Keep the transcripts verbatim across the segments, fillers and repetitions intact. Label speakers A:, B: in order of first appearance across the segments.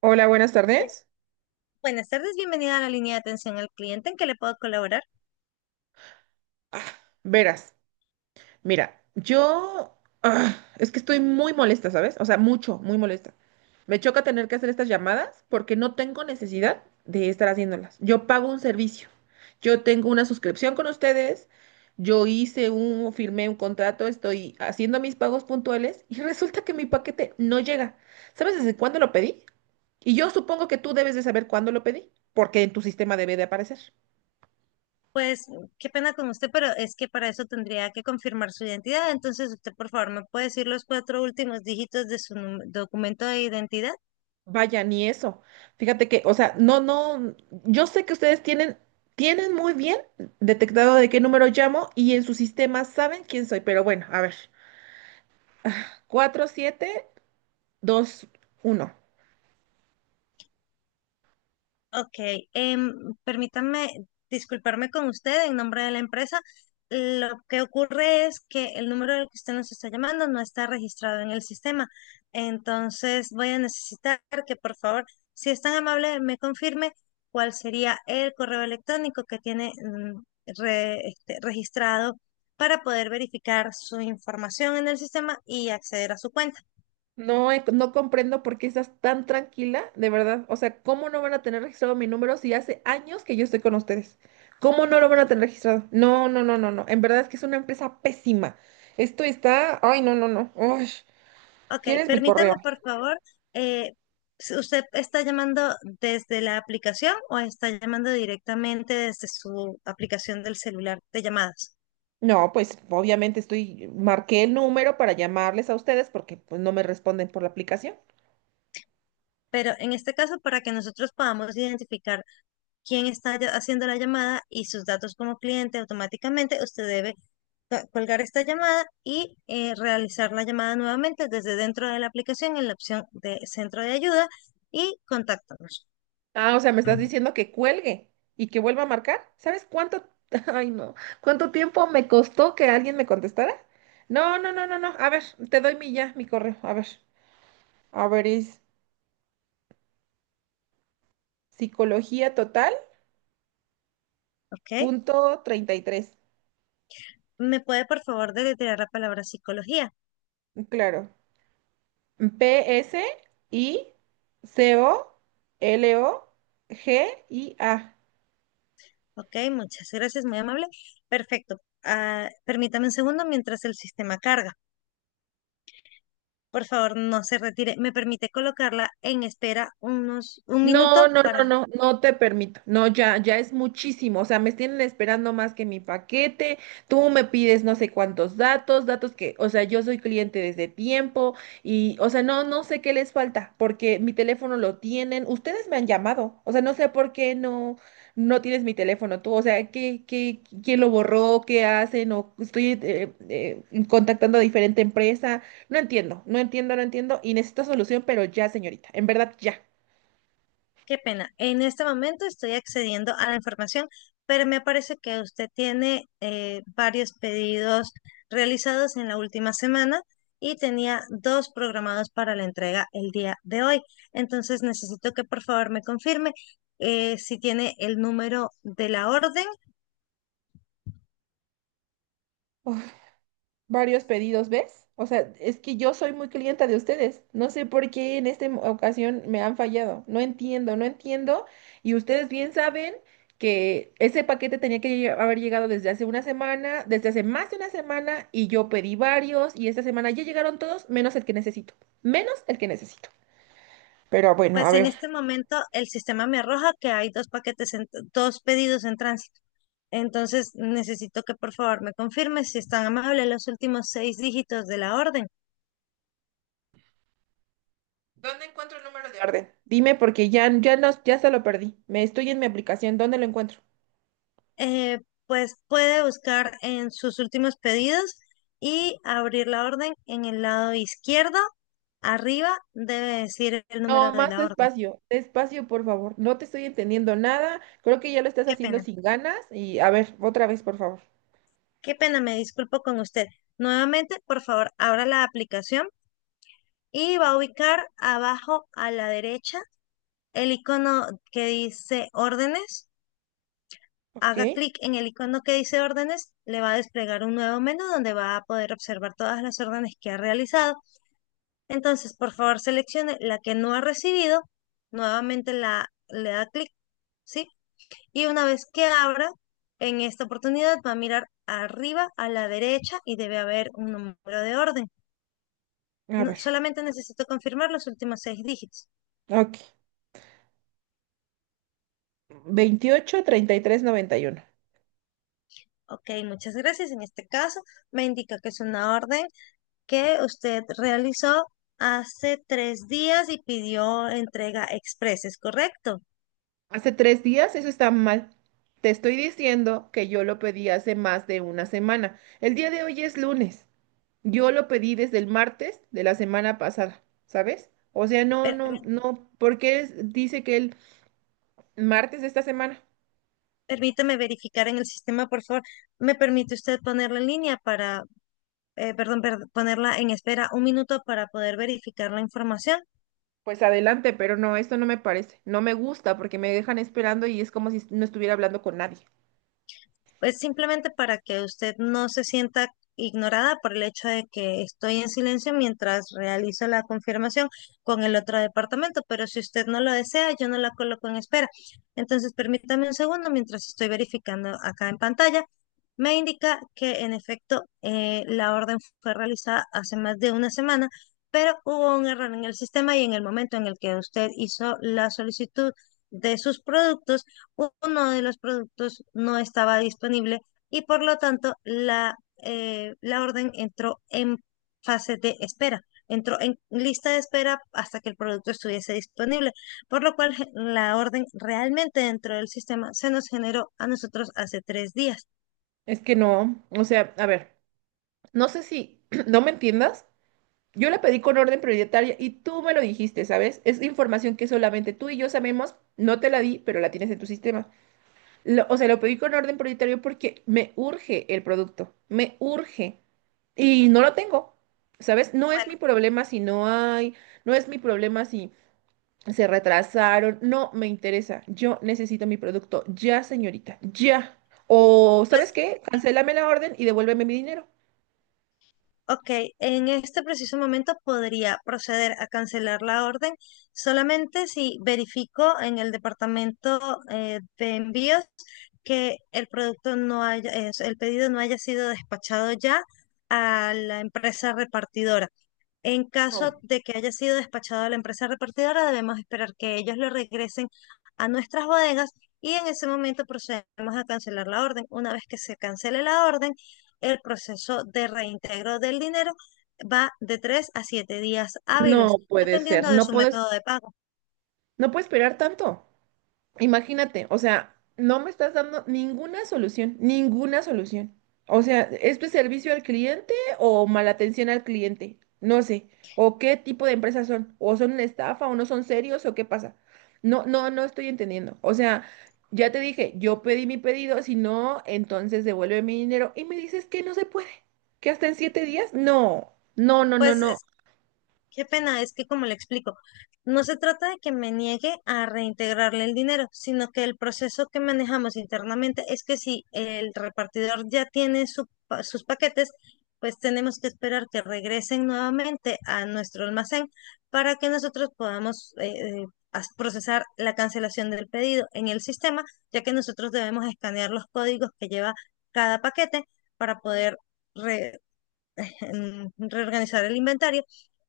A: Hola, buenas
B: Bueno,
A: tardes.
B: buenas tardes, bienvenida a la línea de atención al cliente. ¿En qué le puedo colaborar?
A: Ah, verás, mira, yo ah, es que estoy muy molesta, ¿sabes? O sea, mucho, muy molesta. Me choca tener que hacer estas llamadas porque no tengo necesidad de estar haciéndolas. Yo pago un servicio. Yo tengo una suscripción con ustedes. Yo hice un, firmé un contrato, estoy haciendo mis pagos puntuales y resulta que mi paquete no llega. ¿Sabes desde cuándo lo pedí? Y yo supongo que tú debes de saber cuándo lo pedí, porque en tu sistema debe de aparecer.
B: Pues qué pena con usted, pero es que para eso tendría que confirmar su identidad. Entonces, usted, por favor, ¿me puede decir los cuatro últimos dígitos de su num- documento de identidad?
A: Vaya, ni eso. Fíjate que, o sea, no, no, yo sé que ustedes tienen, tienen muy bien detectado de qué número llamo y en su sistema saben quién soy, pero bueno, a ver, cuatro siete dos uno.
B: Ok, em, permítanme disculparme con usted en nombre de la empresa. Lo que ocurre es que el número del que usted nos está llamando no está registrado en el sistema. Entonces voy a necesitar que por favor, si es tan amable, me confirme cuál sería el correo electrónico que tiene mm, re- este, registrado para poder verificar su información en el sistema y acceder a su cuenta.
A: No, he- no comprendo por qué estás tan tranquila, de verdad. O sea, ¿cómo no van a tener registrado mi número si hace años que yo estoy con ustedes? ¿Cómo no lo van a tener registrado? No, no, no, no, no. En verdad es que es una empresa pésima. Esto está, ay, no, no, no. Uy,
B: Ok,
A: ¿quieres mi correo?
B: permítame por favor, eh, si ¿usted está llamando desde la aplicación o está llamando directamente desde su aplicación del celular de llamadas?
A: No, pues obviamente estoy, marqué el número para llamarles a ustedes porque pues no me responden por la aplicación.
B: Pero en este caso, para que nosotros podamos identificar quién está ya- haciendo la llamada y sus datos como cliente automáticamente, usted debe ca- colgar esta llamada y eh, realizar la llamada nuevamente desde dentro de la aplicación en la opción de centro de ayuda y contáctanos,
A: Ah, o sea, me estás diciendo que cuelgue y que vuelva a marcar. ¿Sabes cuánto, ay no, cuánto tiempo me costó que alguien me contestara? No, no, no, no, no. A ver, te doy mi ya, mi correo. A ver, a ver, es psicología total
B: ¿ok?
A: punto treinta y tres.
B: ¿Me puede por favor deletrear la palabra psicología?
A: Claro. P S I C O L O G I A.
B: Ok, muchas gracias, muy amable. Perfecto. Ah, permítame un segundo mientras el sistema carga. Por favor, no se retire. ¿Me permite colocarla en espera unos un
A: No,
B: minuto
A: no, no,
B: para...
A: no, no te permito. No, ya, ya es muchísimo. O sea, me tienen esperando más que mi paquete. Tú me pides no sé cuántos datos, datos que, o sea, yo soy cliente desde tiempo y, o sea, no, no sé qué les falta porque mi teléfono lo tienen. Ustedes me han llamado. O sea, no sé por qué no, no tienes mi teléfono tú. O sea, ¿qué, qué, quién lo borró? ¿Qué hacen? O estoy eh, eh, contactando a diferente empresa. No entiendo, no entiendo, no entiendo y necesito solución, pero ya, señorita, en verdad, ya.
B: Qué pena. En este momento estoy accediendo a la información, pero me parece que usted tiene eh, varios pedidos realizados en la última semana y tenía dos programados para la entrega el día de hoy. Entonces necesito que por favor me confirme eh, si tiene el número de la orden.
A: Varios pedidos, ¿ves? O sea, es que yo soy muy clienta de ustedes. No sé por qué en esta ocasión me han fallado. No entiendo, no entiendo. Y ustedes bien saben que ese paquete tenía que lle- haber llegado desde hace una semana, desde hace más de una semana, y yo pedí varios, y esta semana ya llegaron todos, menos el que necesito. Menos el que necesito. Pero bueno, a
B: Pues en
A: ver.
B: este momento el sistema me arroja que hay dos paquetes, en- dos pedidos en tránsito. Entonces necesito que por favor me confirme si están amables los últimos seis dígitos de la orden.
A: ¿Dónde encuentro el número de orden? Dime porque ya, ya no, ya se lo perdí. Me estoy en mi aplicación. ¿Dónde lo encuentro?
B: Eh, pues puede buscar en sus últimos pedidos y abrir la orden en el lado izquierdo. Arriba debe decir el
A: No,
B: número de
A: más
B: la orden.
A: despacio, despacio, por favor. No te estoy entendiendo nada. Creo que ya lo estás
B: Qué
A: haciendo
B: pena,
A: sin ganas. Y a ver, otra vez, por favor.
B: qué pena, me disculpo con usted. Nuevamente, por favor, abra la aplicación y va a ubicar abajo a la derecha el icono que dice órdenes,
A: Ok,
B: haga clic en el icono que dice órdenes, le va a desplegar un nuevo menú donde va a poder observar todas las órdenes que ha realizado. Entonces, por favor, seleccione la que no ha recibido, nuevamente la, le da clic, ¿sí? Y una vez que abra, en esta oportunidad va a mirar arriba a la derecha y debe haber un número de orden.
A: a
B: No-
A: ver.
B: solamente necesito confirmar los últimos seis dígitos.
A: Ok. Veintiocho treinta y tres noventa y uno.
B: Ok, muchas gracias. En este caso, me indica que es una orden que usted realizó hace tres días y pidió entrega express, ¿es correcto?
A: Hace tres días, eso está mal. Te estoy diciendo que yo lo pedí hace más de una semana. El día de hoy es lunes. Yo lo pedí desde el martes de la semana pasada, ¿sabes? O sea, no, no,
B: Permí-
A: no. ¿Por qué es- dice que el martes de esta semana?
B: Permítame verificar en el sistema, por favor. ¿Me permite usted ponerla en línea para, eh, perdón, per- ponerla en espera un minuto para poder verificar la información?
A: Pues adelante, pero no, esto no me parece, no me gusta porque me dejan esperando y es como si no estuviera hablando con nadie.
B: Es simplemente para que usted no se sienta ignorada por el hecho de que estoy en silencio mientras realizo la confirmación con el otro departamento, pero si usted no lo desea, yo no la coloco en espera. Entonces, permítame un segundo mientras estoy verificando acá en pantalla. Me indica que en efecto eh, la orden fue realizada hace más de una semana, pero hubo un error en el sistema y en el momento en el que usted hizo la solicitud de sus productos, uno de los productos no estaba disponible y por lo tanto la, eh, la orden entró en fase de espera, entró en lista de espera hasta que el producto estuviese disponible, por lo cual ge- la orden realmente dentro del sistema se nos generó a nosotros hace tres días.
A: Es que no, o sea, a ver, no sé si no me entiendas. Yo la pedí con orden prioritaria y tú me lo dijiste, ¿sabes? Es información que solamente tú y yo sabemos, no te la di, pero la tienes en tu sistema. Lo- o sea, lo pedí con orden prioritario porque me urge el producto, me urge y no lo tengo, ¿sabes? No es
B: Bueno,
A: mi problema si no hay, no es mi problema si se retrasaron. No me interesa. Yo necesito mi producto ya, señorita. Ya. O, ¿sabes
B: pues,
A: qué? Cancélame la orden y devuélveme mi dinero.
B: ok, en este preciso momento podría proceder a cancelar la orden solamente si verifico en el departamento eh, de envíos que el producto no haya, es- el pedido no haya sido despachado ya a la empresa repartidora. En caso
A: No,
B: de que haya sido despachado a la empresa repartidora, debemos esperar que ellos lo regresen a nuestras bodegas y en ese momento procedemos a cancelar la orden. Una vez que se cancele la orden, el proceso de reintegro del dinero va de tres a siete días hábiles,
A: no puede ser.
B: dependiendo de
A: No
B: su
A: puedes,
B: método de pago.
A: no puedo esperar tanto. Imagínate, o sea, no me estás dando ninguna solución, ninguna solución. O sea, ¿esto es servicio al cliente o mala atención al cliente? No sé. ¿O qué tipo de empresas son? ¿O son una estafa o no son serios o qué pasa? No, no, no estoy entendiendo. O sea, ya te dije, yo pedí mi pedido, si no, entonces devuelve mi dinero y me dices que no se puede, que hasta en siete días. No, no, no, no,
B: Pues
A: no.
B: qué pena, es que como le explico, no se trata de que me niegue a reintegrarle el dinero, sino que el proceso que manejamos internamente es que si el repartidor ya tiene su pa- sus paquetes, pues tenemos que esperar que regresen nuevamente a nuestro almacén para que nosotros podamos eh, eh, as- procesar la cancelación del pedido en el sistema, ya que nosotros debemos escanear los códigos que lleva cada paquete para poder re en reorganizar el inventario.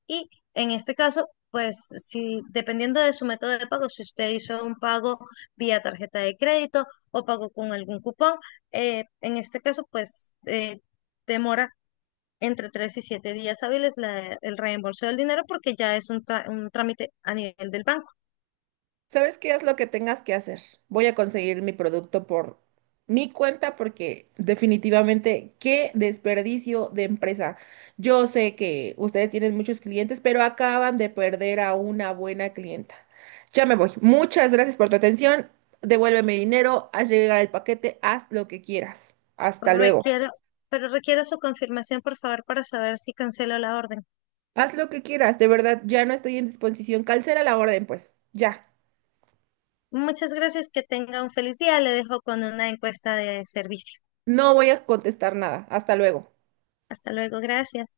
B: Y en este caso, pues si dependiendo de su método de pago, si usted hizo un pago vía tarjeta de crédito o pago con algún cupón, eh, en este caso, pues eh, demora entre tres y siete días hábiles la- el reembolso del dinero porque ya es un, tra- un trámite a nivel del banco.
A: ¿Sabes qué? Haz lo que tengas que hacer. Voy a conseguir mi producto por mi cuenta porque definitivamente qué desperdicio de empresa. Yo sé que ustedes tienen muchos clientes, pero acaban de perder a una buena clienta. Ya me voy. Muchas gracias por tu atención. Devuélveme dinero, haz llegar el paquete, haz lo que quieras. Hasta luego.
B: Requiero, pero requiero su confirmación, por favor, para saber si cancelo la orden.
A: Haz lo que quieras, de verdad, ya no estoy en disposición. Cancela la orden, pues. Ya.
B: Muchas gracias, que tenga un feliz día. Le dejo con una encuesta de servicio.
A: No voy a contestar nada. Hasta luego.
B: Hasta luego, gracias.